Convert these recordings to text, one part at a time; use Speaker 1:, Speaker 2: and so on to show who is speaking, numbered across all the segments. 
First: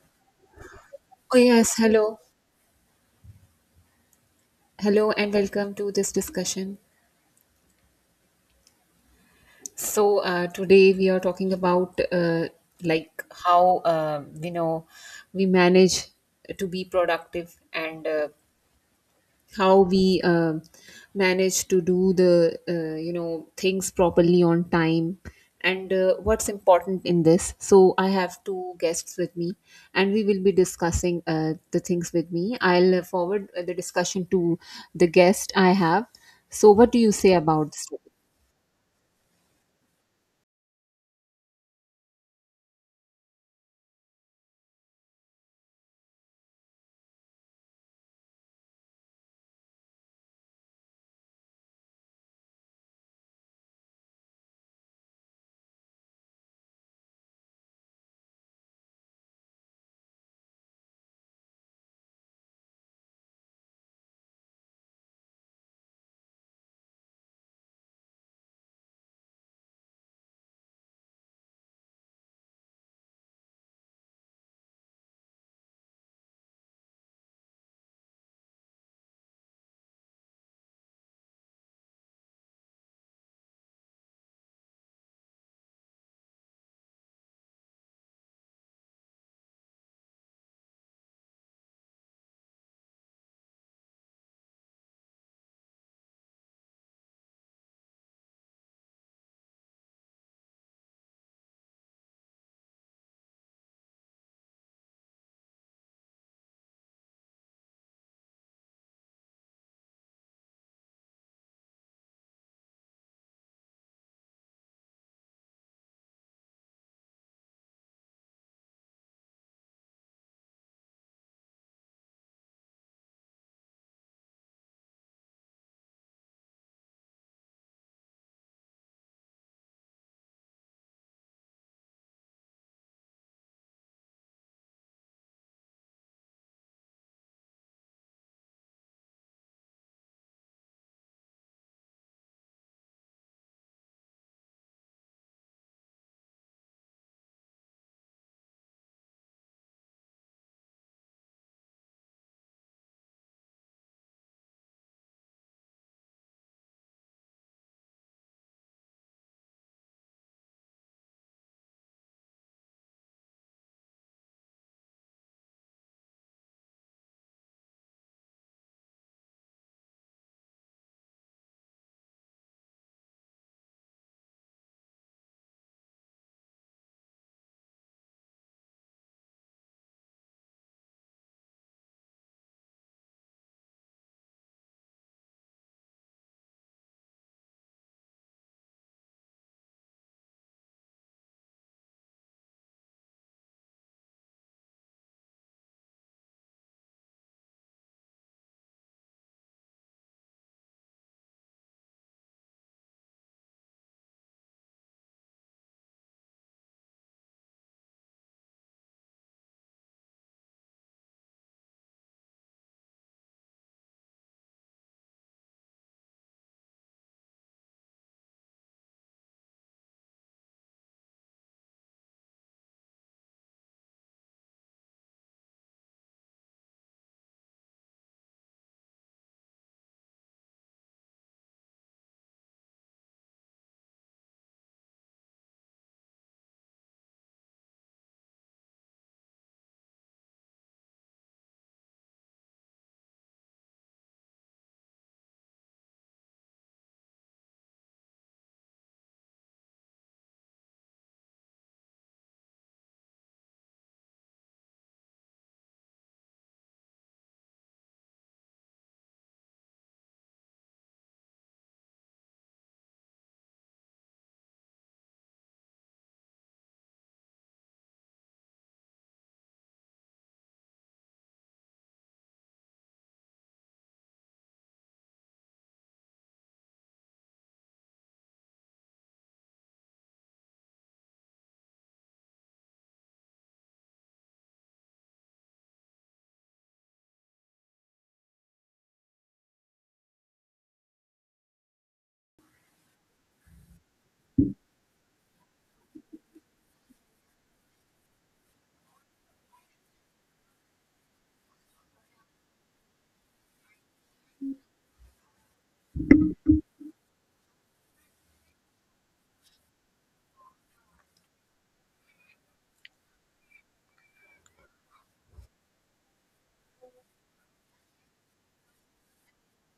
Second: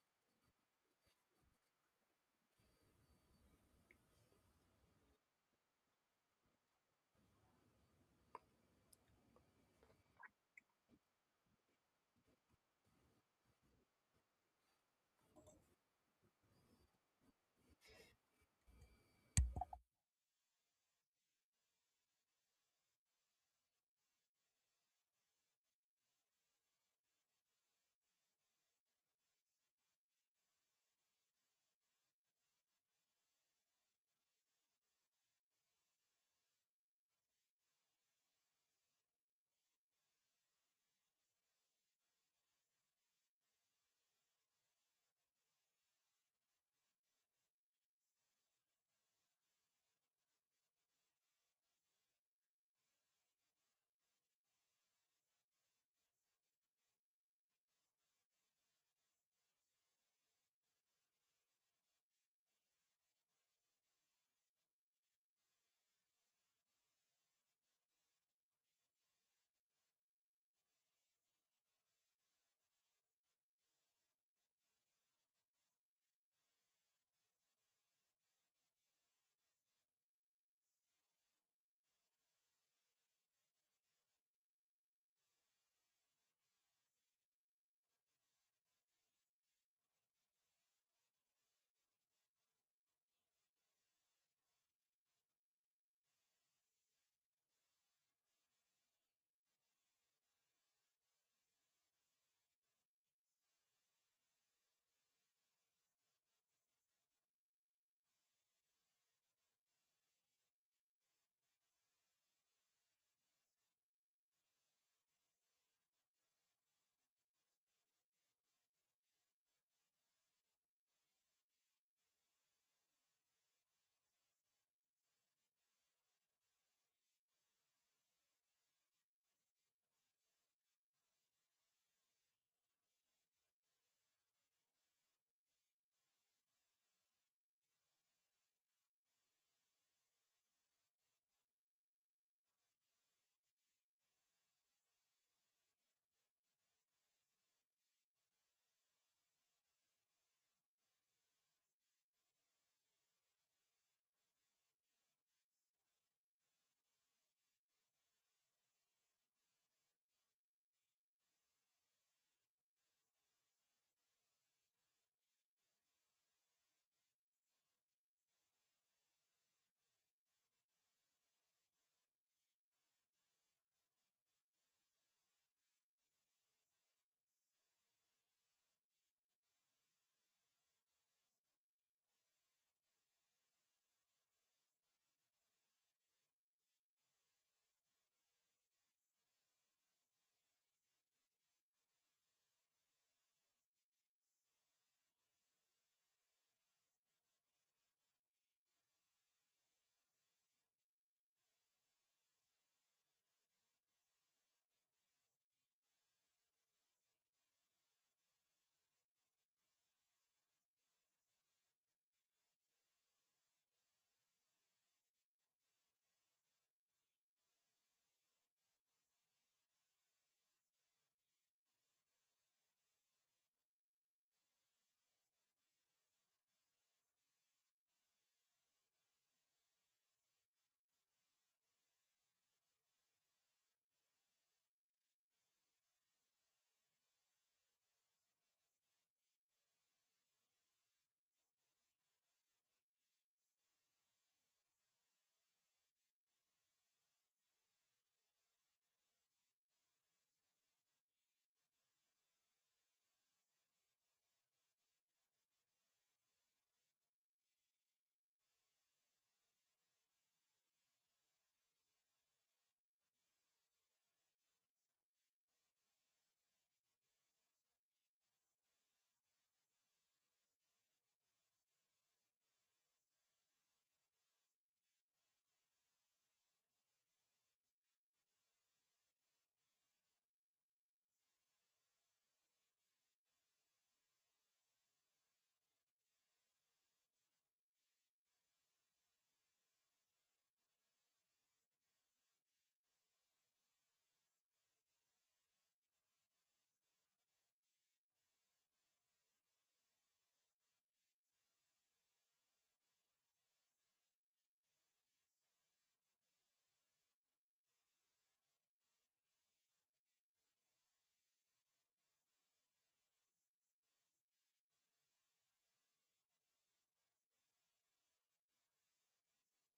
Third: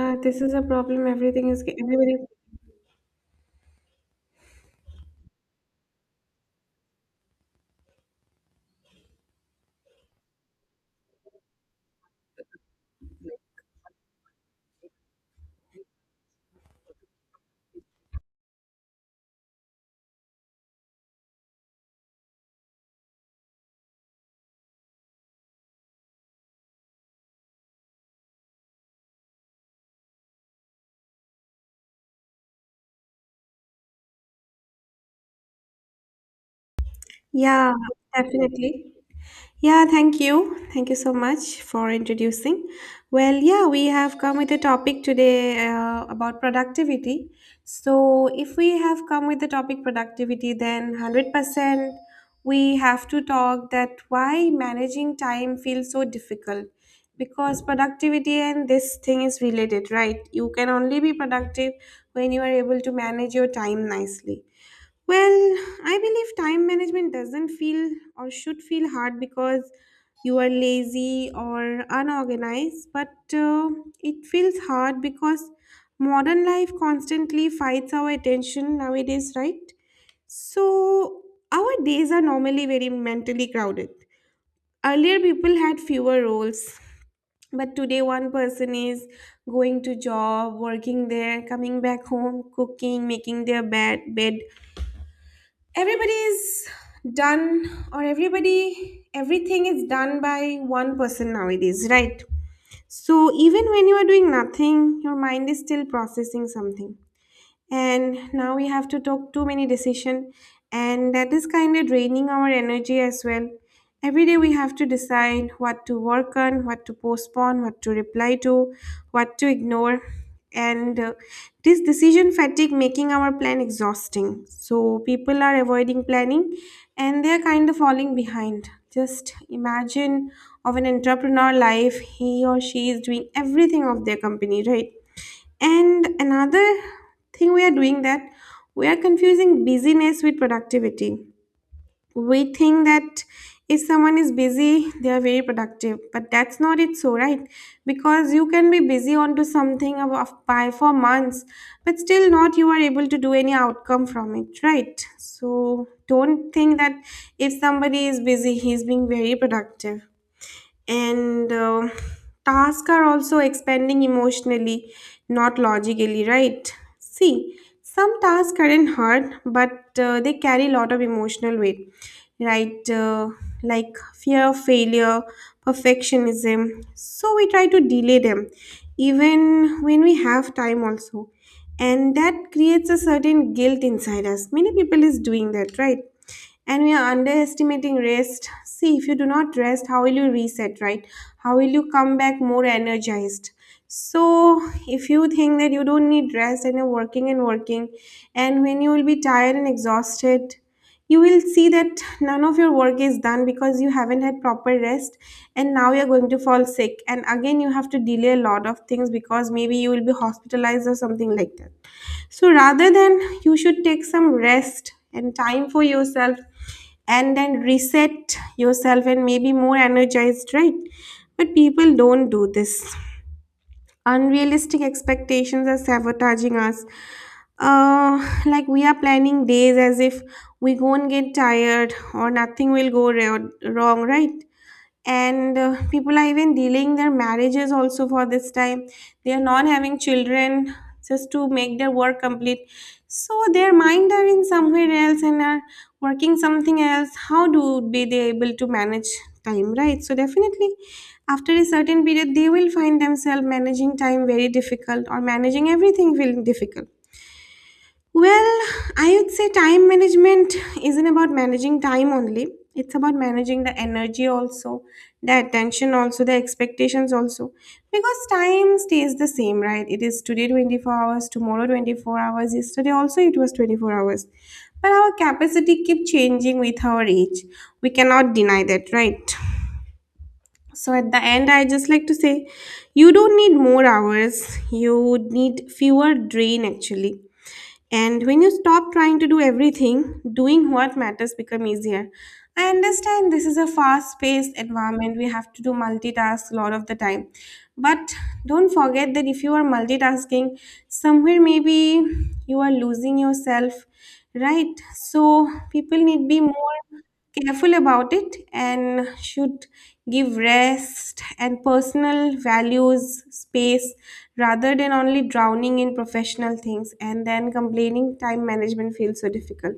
Speaker 1: Yeah, this is a problem.
Speaker 2: Oh, yes.
Speaker 1: Everybody.
Speaker 2: Hello. Hello, and welcome to this discussion. So, today we are talking about like how, you know, we manage to be productive and how we manage to do the things properly on time, and what's important in this. So I have two guests with me, and we will be discussing the things with me. I'll forward the discussion to the guest I have. So what do you say about
Speaker 1: Yeah,
Speaker 2: this?
Speaker 1: definitely. Yeah, thank you. Thank you so much for introducing. Well, yeah, we have come with a topic today about productivity. So, if we have come with the topic productivity, then 100% we have to talk that why managing time feels so difficult. Because productivity and this thing is related, right? You can only be productive when you are able to manage your time nicely. Well, I believe time management doesn't feel or should feel hard because you are lazy or unorganized, but uh, it feels hard because modern life constantly fights our attention nowadays, right? So, our days are normally very mentally crowded. Earlier, people had fewer roles, but today, one person is going to job, working there, coming back home, cooking, making their bed, everybody's done, or everybody everything is done by one person nowadays, right? So even when you are doing nothing, your mind is still processing something. And now we have to talk too many decision, and that is kind of draining our energy as well. Every day we have to decide what to work on, what to postpone, what to reply to, what to ignore. And This decision fatigue making our plan exhausting, so people are avoiding planning and they are kind of falling behind. Just imagine of an entrepreneur life, he or she is doing everything of their company, right? And another thing we are doing, that we are confusing busyness with productivity. We think that if someone is busy, they are very productive, but that's not it so, right? Because you can be busy onto something by for months, but still not you are able to do any outcome from it, right? So don't think that if somebody is busy, he's being very productive. And Tasks are also expanding emotionally, not logically, right? See, some tasks aren't hard, but they carry a lot of emotional weight, right? Like fear of failure, perfectionism, so we try to delay them even when we have time also, and that creates a certain guilt inside us. Many people is doing that, right? And we are underestimating rest. See, if you do not rest, how will you reset, right? How will you come back more energized? So, if you think that you don't need rest and you're working and working, and when you will be tired and exhausted, you will see that none of your work is done because you haven't had proper rest, and now you're going to fall sick. And again, you have to delay a lot of things because maybe you will be hospitalized or something like that. So rather than, you should take some rest and time for yourself and then reset yourself and maybe more energized, right? But people don't do this. Unrealistic expectations are sabotaging us. Like we are planning days as if we won't get tired or nothing will wrong, right? and People are even delaying their marriages also for this time. They are not having children just to make their work complete. So their mind are in somewhere else and are working something else. How do be they able to manage time, right? So definitely after a certain period, they will find themselves managing time very difficult or managing everything feeling difficult. Well, I would say time management isn't about managing time only. It's about managing the energy also, the attention also, the expectations also. Because time stays the same, right? It is today 24 hours, tomorrow 24 hours, yesterday also it was 24 hours. But our capacity keep changing with our age. We cannot deny that, right? So at the end, I just like to say, you don't need more hours. You need fewer drain actually, and when you stop trying to do everything, doing what matters become easier. I understand this is a fast-paced environment. We have to do multitask a lot of the time. But don't forget that if you are multitasking, somewhere maybe you are losing yourself, right? So people need be more careful about it and should give rest and personal values space rather than only drowning in professional things and then complaining time management feels so difficult.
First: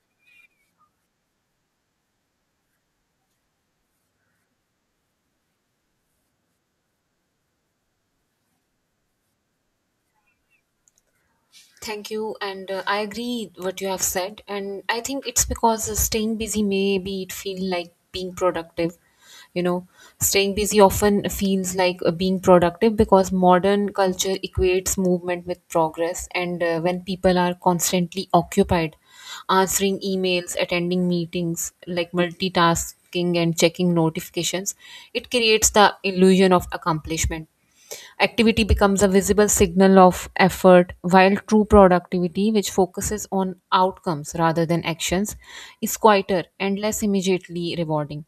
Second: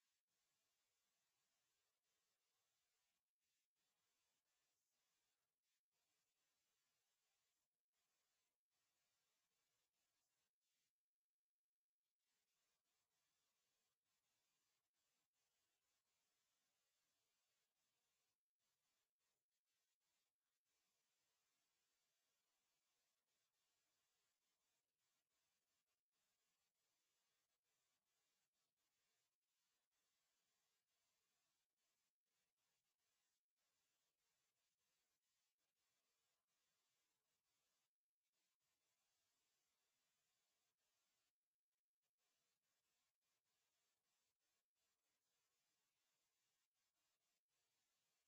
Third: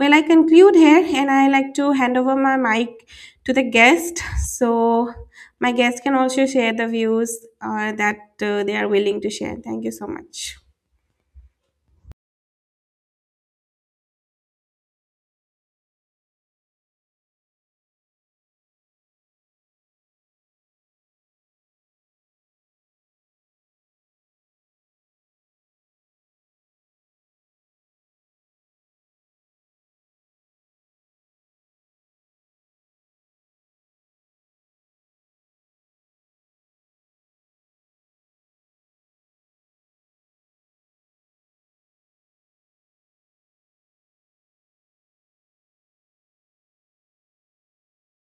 Speaker 1: Well, I conclude here and I like to hand over my mic to the guest, so my guest can also share the views that they are willing to share. Thank you so much.
Speaker 2: Thank you, and I agree what you have said, and I think it's because staying busy maybe it feel like being productive. You know, staying busy often feels like being productive because modern culture equates movement with progress, and when people are constantly occupied, answering emails, attending meetings, like multitasking and checking notifications, it creates the illusion of accomplishment. Activity becomes a visible signal of effort, while true productivity, which focuses on outcomes rather than actions, is quieter and less immediately rewarding.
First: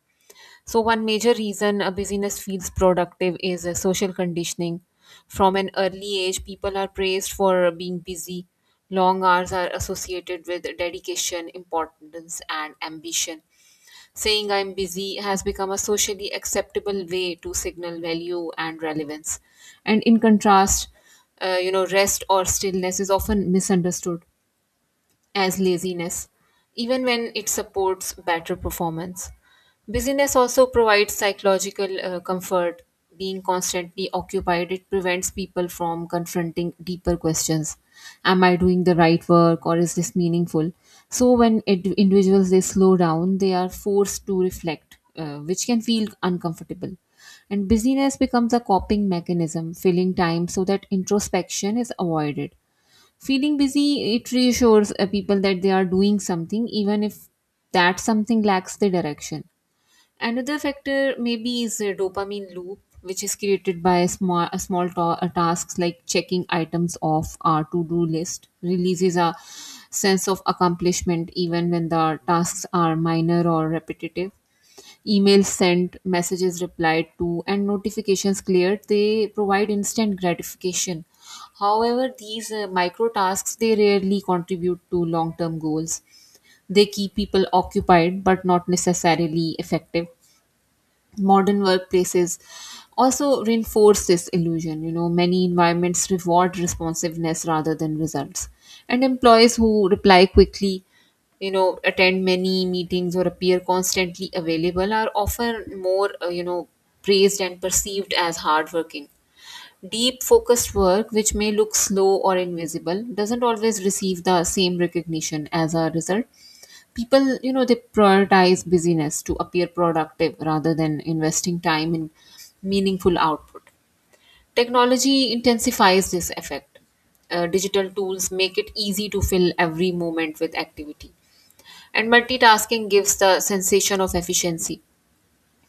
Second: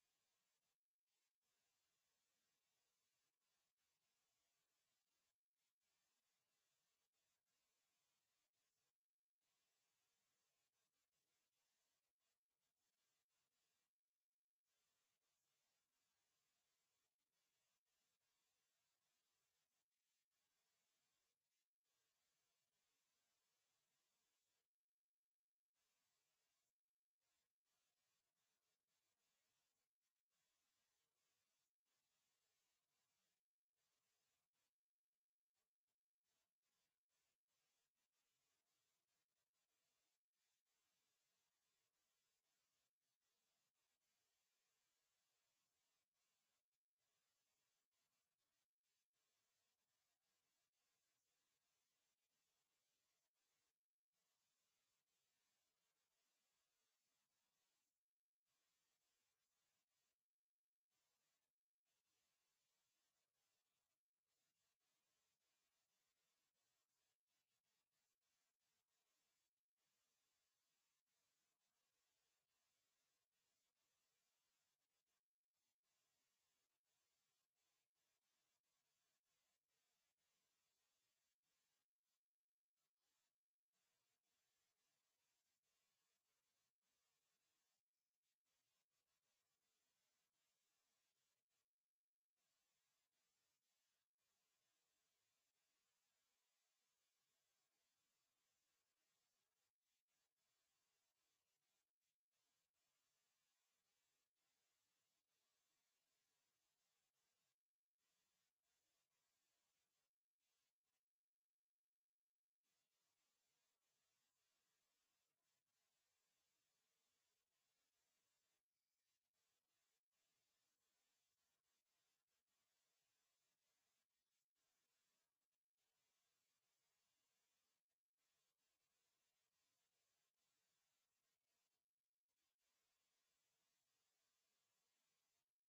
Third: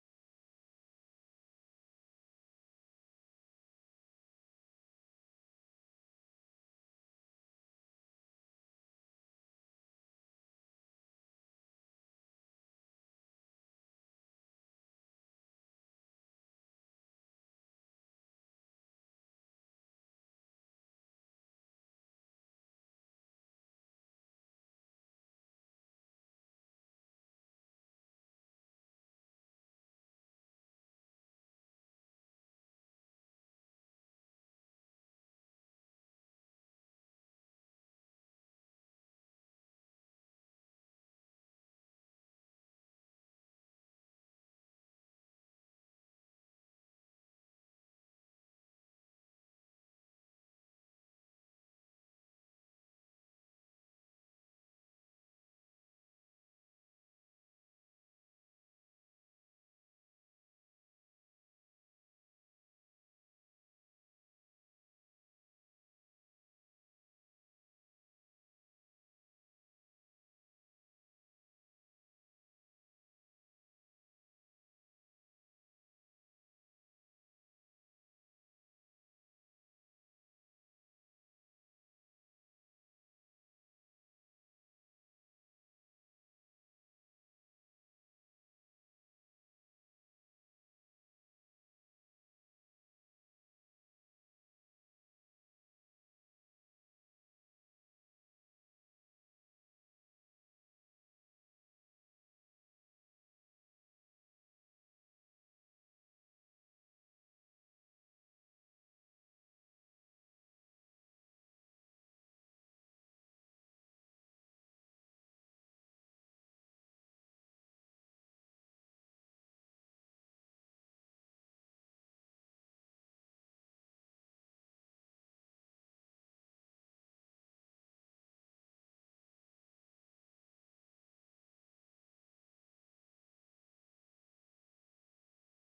Speaker 2: So, one major reason a busyness feels productive is a social conditioning. From an early age, people are praised for being busy. Long hours are associated with dedication, importance, and ambition. Saying I'm busy has become a socially acceptable way to signal value and relevance. And in contrast, rest or stillness is often misunderstood as laziness, even when it supports better performance. Busyness also provides psychological comfort. Being constantly occupied, it prevents people from confronting deeper questions. Am I doing the right work, or is this meaningful? So when it, individuals they slow down, they are forced to reflect, which can feel uncomfortable. And busyness becomes a coping mechanism, filling time so that introspection is avoided. Feeling busy, it reassures people that they are doing something, even if that something lacks the direction. Another factor maybe is a dopamine loop, which is created by small, tasks like checking items off our to-do list, releases a sense of accomplishment even when the tasks are minor or repetitive. Emails sent, messages replied to, and notifications cleared, they provide instant gratification. However, these micro tasks they rarely contribute to long-term goals. They keep people occupied but not necessarily effective. Modern workplaces also reinforce this illusion. You know, many environments reward responsiveness rather than results, and employees who reply quickly, you know, attend many meetings or appear constantly available are often more praised and perceived as hardworking. Deep focused work, which may look slow or invisible, doesn't always receive the same recognition. As a result, people, you know, they prioritize busyness to appear productive rather than investing time in meaningful output. Technology intensifies this effect. Digital tools make it easy to fill every moment with activity, and multitasking gives the sensation of efficiency,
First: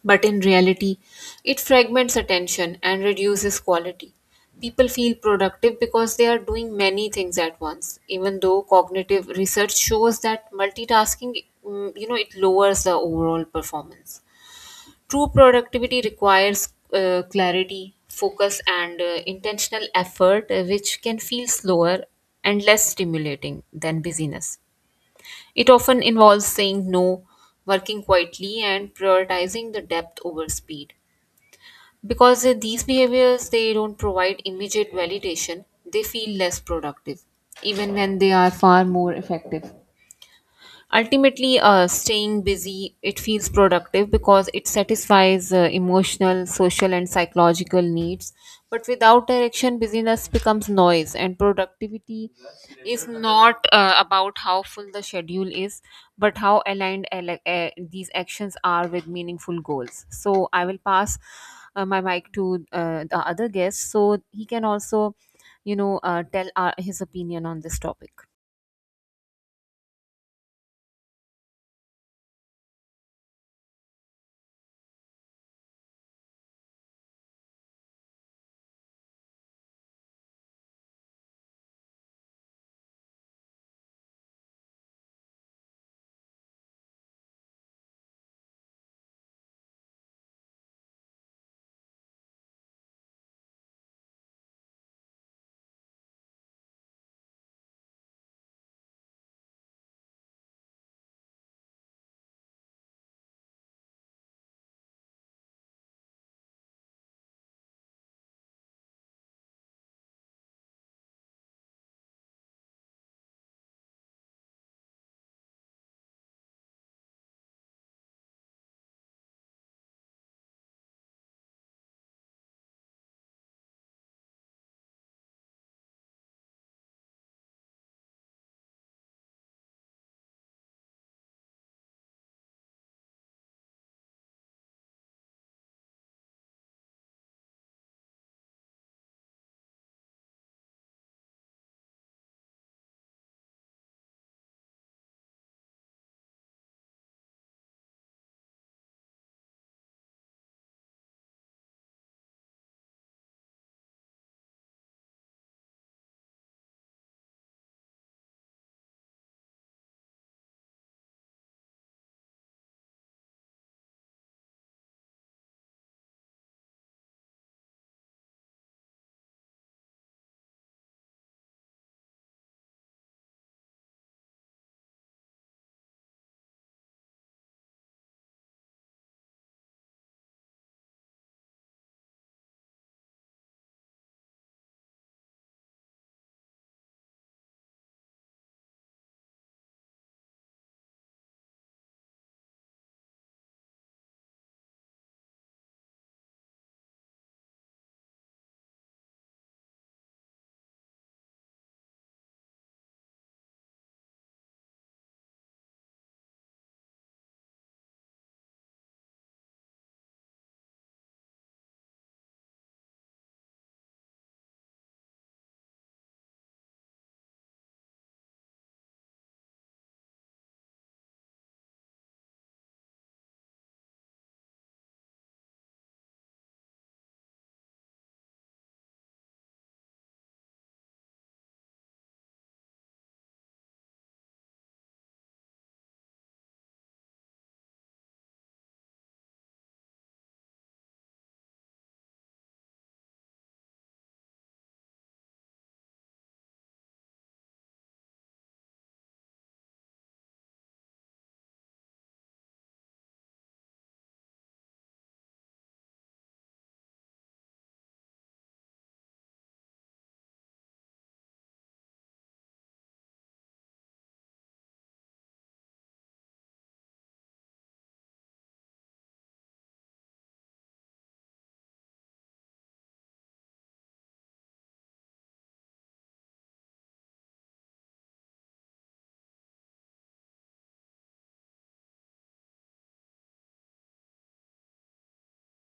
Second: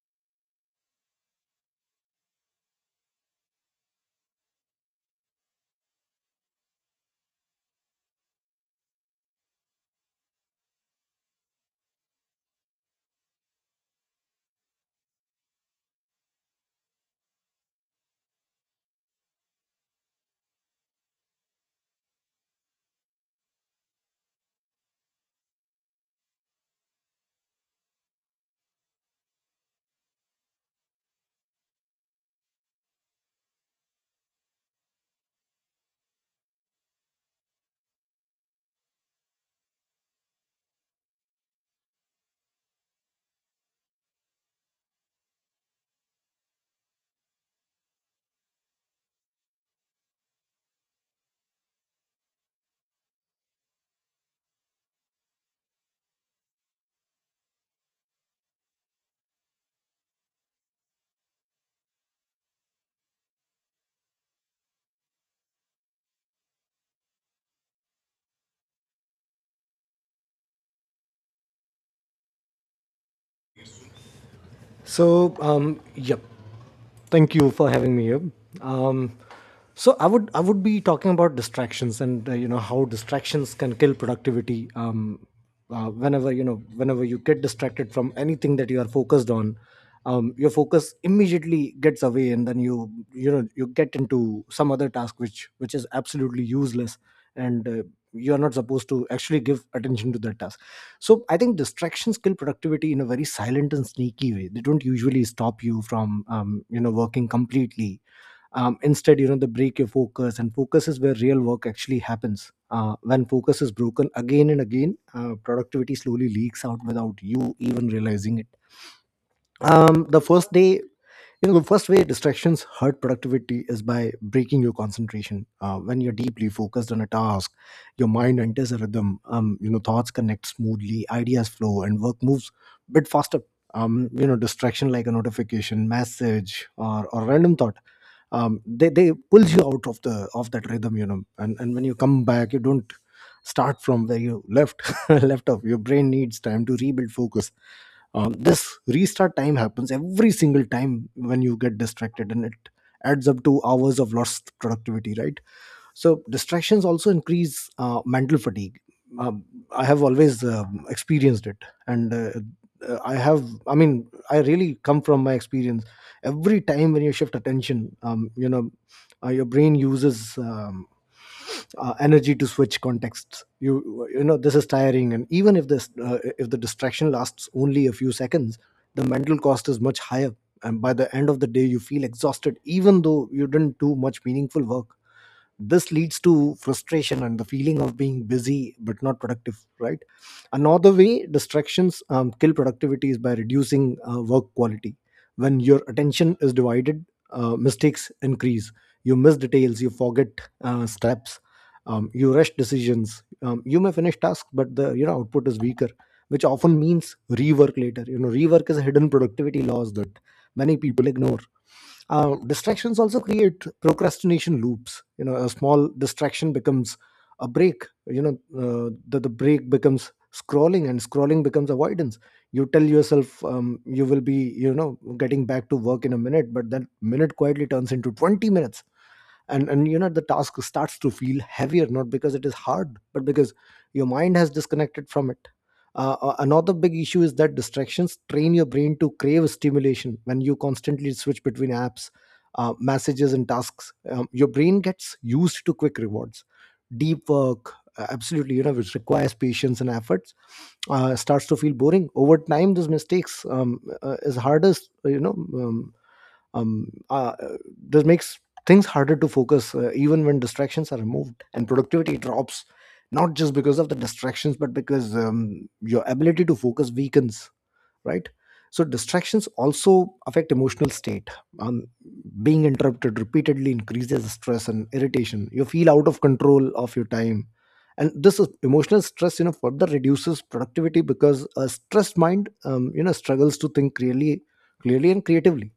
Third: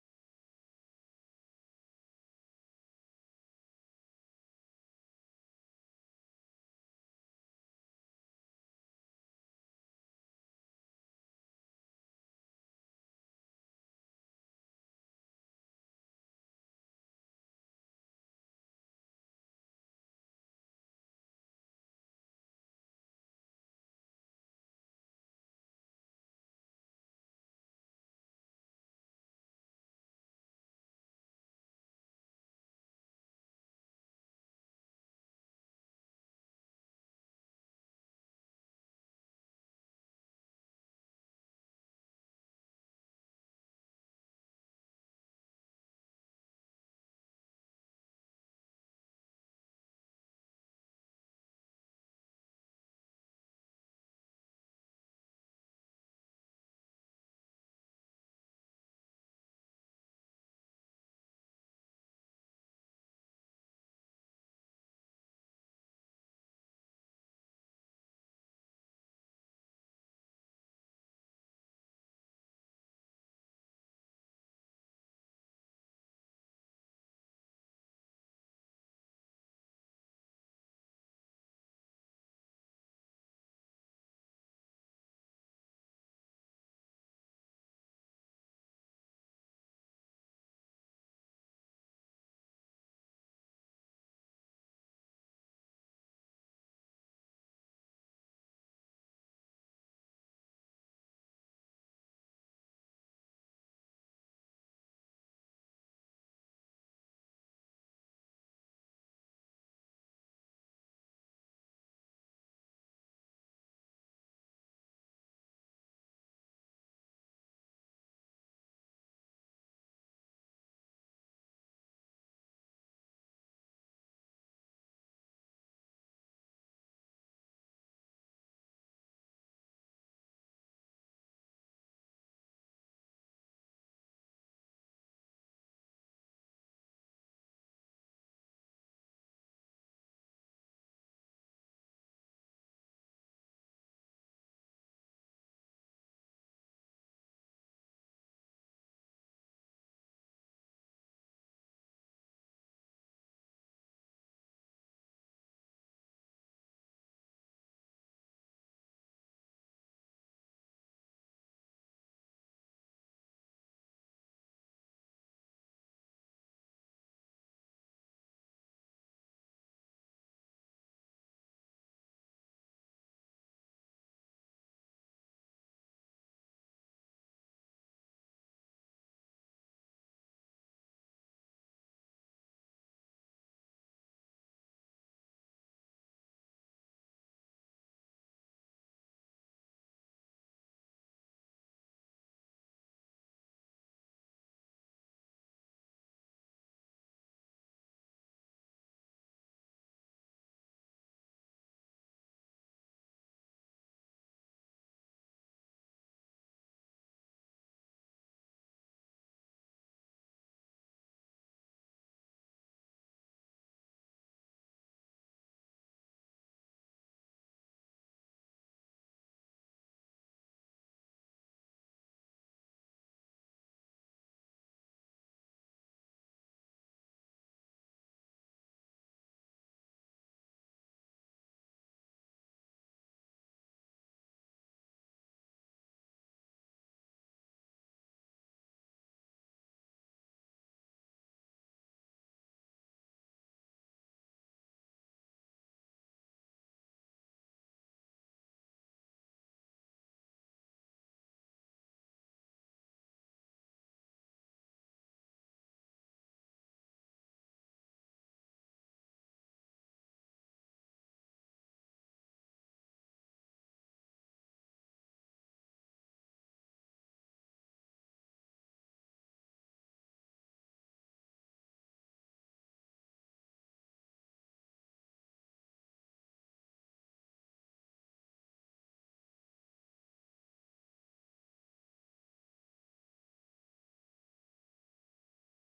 Speaker 2: but in reality, it fragments attention and reduces quality. People feel productive because they are doing many things at once, even though cognitive research shows that multitasking, you know, it lowers the overall performance. True productivity requires clarity, focus, and intentional effort, which can feel slower and less stimulating than busyness. It often involves saying no, working quietly, and prioritizing the depth over speed, because these behaviors they don't provide immediate validation, they feel less productive even when they are far more effective. Ultimately, staying busy it feels productive because it satisfies emotional, social, and psychological needs, but without direction busyness becomes noise, and productivity is not about how full the schedule is, but how aligned these actions are with meaningful goals. So I will pass my mic to the other guest, so he can also, you know, tell our, his opinion on this topic.
Speaker 3: So, yep. Thank you for having me here. Um, I would be talking about distractions and you know how distractions can kill productivity. Whenever you get distracted from anything that you are focused on, your focus immediately gets away, and then you know you get into some other task which is absolutely useless and you are not supposed to actually give attention to that task. So I think distractions kill productivity in a very silent and sneaky way. They don't usually stop you from working completely. Instead, they break your focus, and focus is where real work actually happens. When focus is broken again and again, productivity slowly leaks out without you even realizing it. The first day you know The first way distractions hurt productivity is by breaking your concentration. When you're deeply focused on a task, your mind enters a rhythm. Thoughts connect smoothly, ideas flow, and work moves a bit faster. You know, distraction like a notification, message, or random thought, they pulls you out of the of that rhythm. You know, and when you come back, you don't start from where you left left off. Your brain needs time to rebuild focus. This restart time happens every single time when you get distracted, and it adds up to hours of lost productivity, right? So distractions also increase mental fatigue. um, I have always experienced it, and I have I mean I really come from my experience. Every time when you shift attention, your brain uses energy to switch contexts. You know, this is tiring, and even if this if the distraction lasts only a few seconds, the mental cost is much higher. And by the end of the day, you feel exhausted even though you didn't do much meaningful work. This leads to frustration and the feeling of being busy but not productive, right? Another way distractions kill productivity is by reducing work quality. When your attention is divided, mistakes increase. You miss details, you forget steps, you rush decisions. You may finish tasks, but the output is weaker, which often means rework later. You know, rework is a hidden productivity loss that many people ignore. Distractions also create procrastination loops. You know, a small distraction becomes a break. You know, the break becomes scrolling, and scrolling becomes avoidance. You tell yourself you will be, you know, getting back to work in a minute, but that minute quietly turns into 20 minutes. And you know, the task starts to feel heavier, not because it is hard but because your mind has disconnected from it. Another big issue is that distractions train your brain to crave stimulation. When you constantly switch between apps, messages and tasks, your brain gets used to quick rewards. Deep work, absolutely, you know, which requires patience and efforts, starts to feel boring over time. These mistakes, is hardest you know um, uh, this makes things harder to focus, even when distractions are removed, and productivity drops not just because of the distractions but because your ability to focus weakens, right? So distractions also affect emotional state. um, Being interrupted repeatedly increases stress and irritation. You feel out of control of your time, and this is emotional stress. You know, further reduces productivity because a stressed mind, struggles to think clearly, clearly and creatively.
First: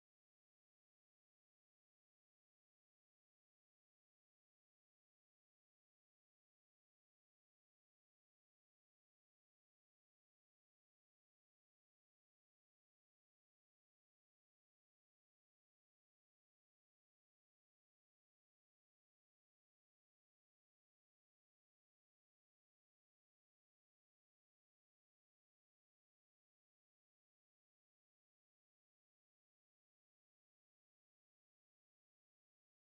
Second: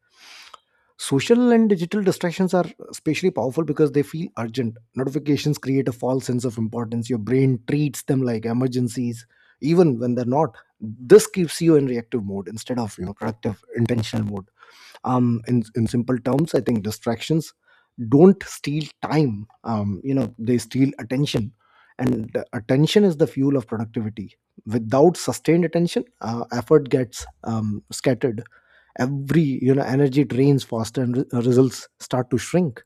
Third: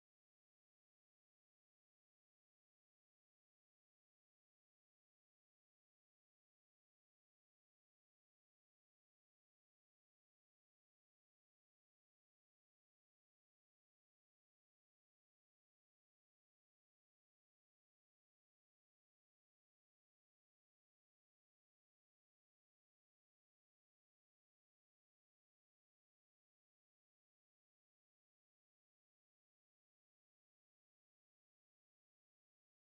Speaker 3: Social and digital distractions are especially powerful because they feel urgent. Notifications create a false sense of importance. Your brain treats them like emergencies, even when they're not. This keeps you in reactive mode instead of, you know, productive, intentional mode. In simple terms, I think distractions don't steal time. You know, they steal attention, and the attention is the fuel of productivity. Without sustained attention, effort gets scattered. Every you know Energy drains faster and results start to shrink.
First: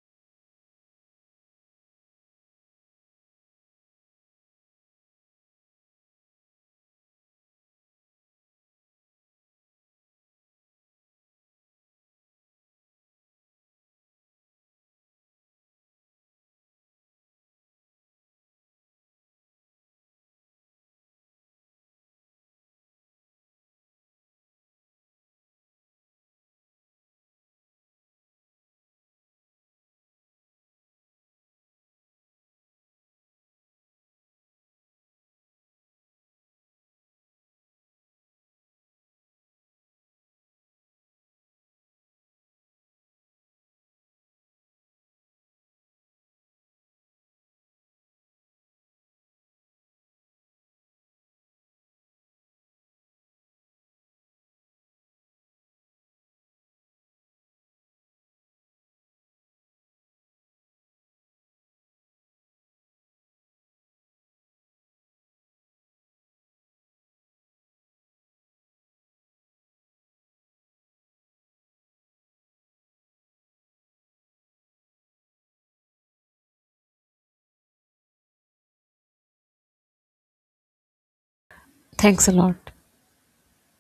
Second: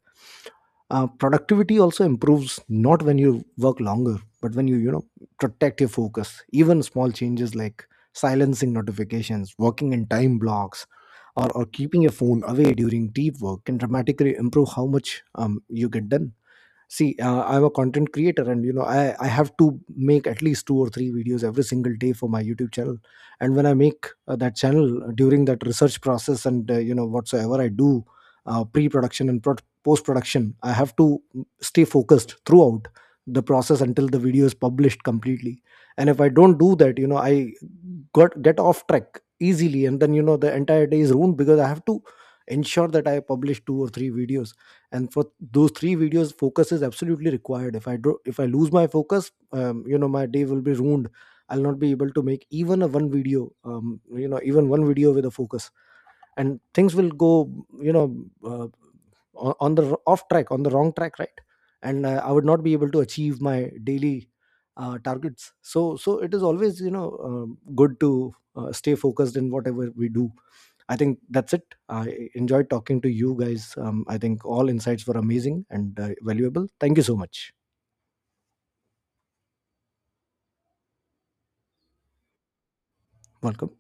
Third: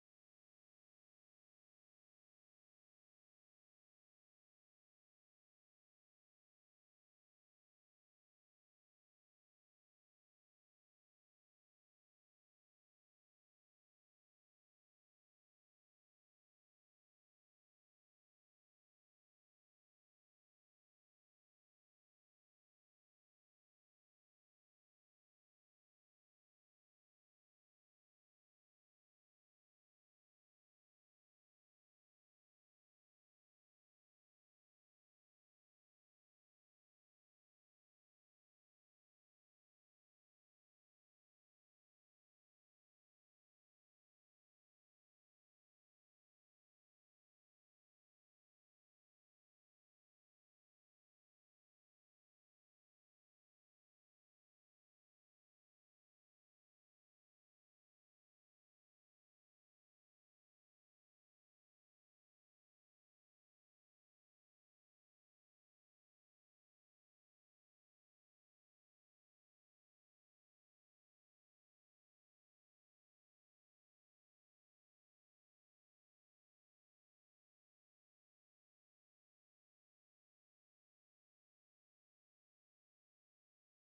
Speaker 3: Productivity also improves not when you work longer but when you know, protect your focus. Even small changes like silencing notifications, working in time blocks, or keeping your phone away during deep work, can dramatically improve how much you get done. See, I'm a content creator, and you know, I have to make at least two or three videos every single day for my YouTube channel. And when I make that channel, during that research process and you know, whatsoever I do, pre-production and post-production, I have to stay focused throughout the process until the video is published completely. And if I don't do that, you know, I got get off track easily, and then you know, the entire day is ruined because I have to ensure that I publish two or three videos. And for those three videos, focus is absolutely required. If I do if I lose my focus, you know, my day will be ruined. I'll not be able to make even a one video, you know, even one video with a focus, and things will go, you know, uh, on the off track, on the wrong track, right? And I would not be able to achieve my daily targets. So it is always, you know, good to stay focused in whatever we do. I think that's it. I enjoyed talking to you guys. I think all insights were amazing and valuable. Thank you so much.
Speaker 2: Thanks a lot.
Speaker 3: Welcome.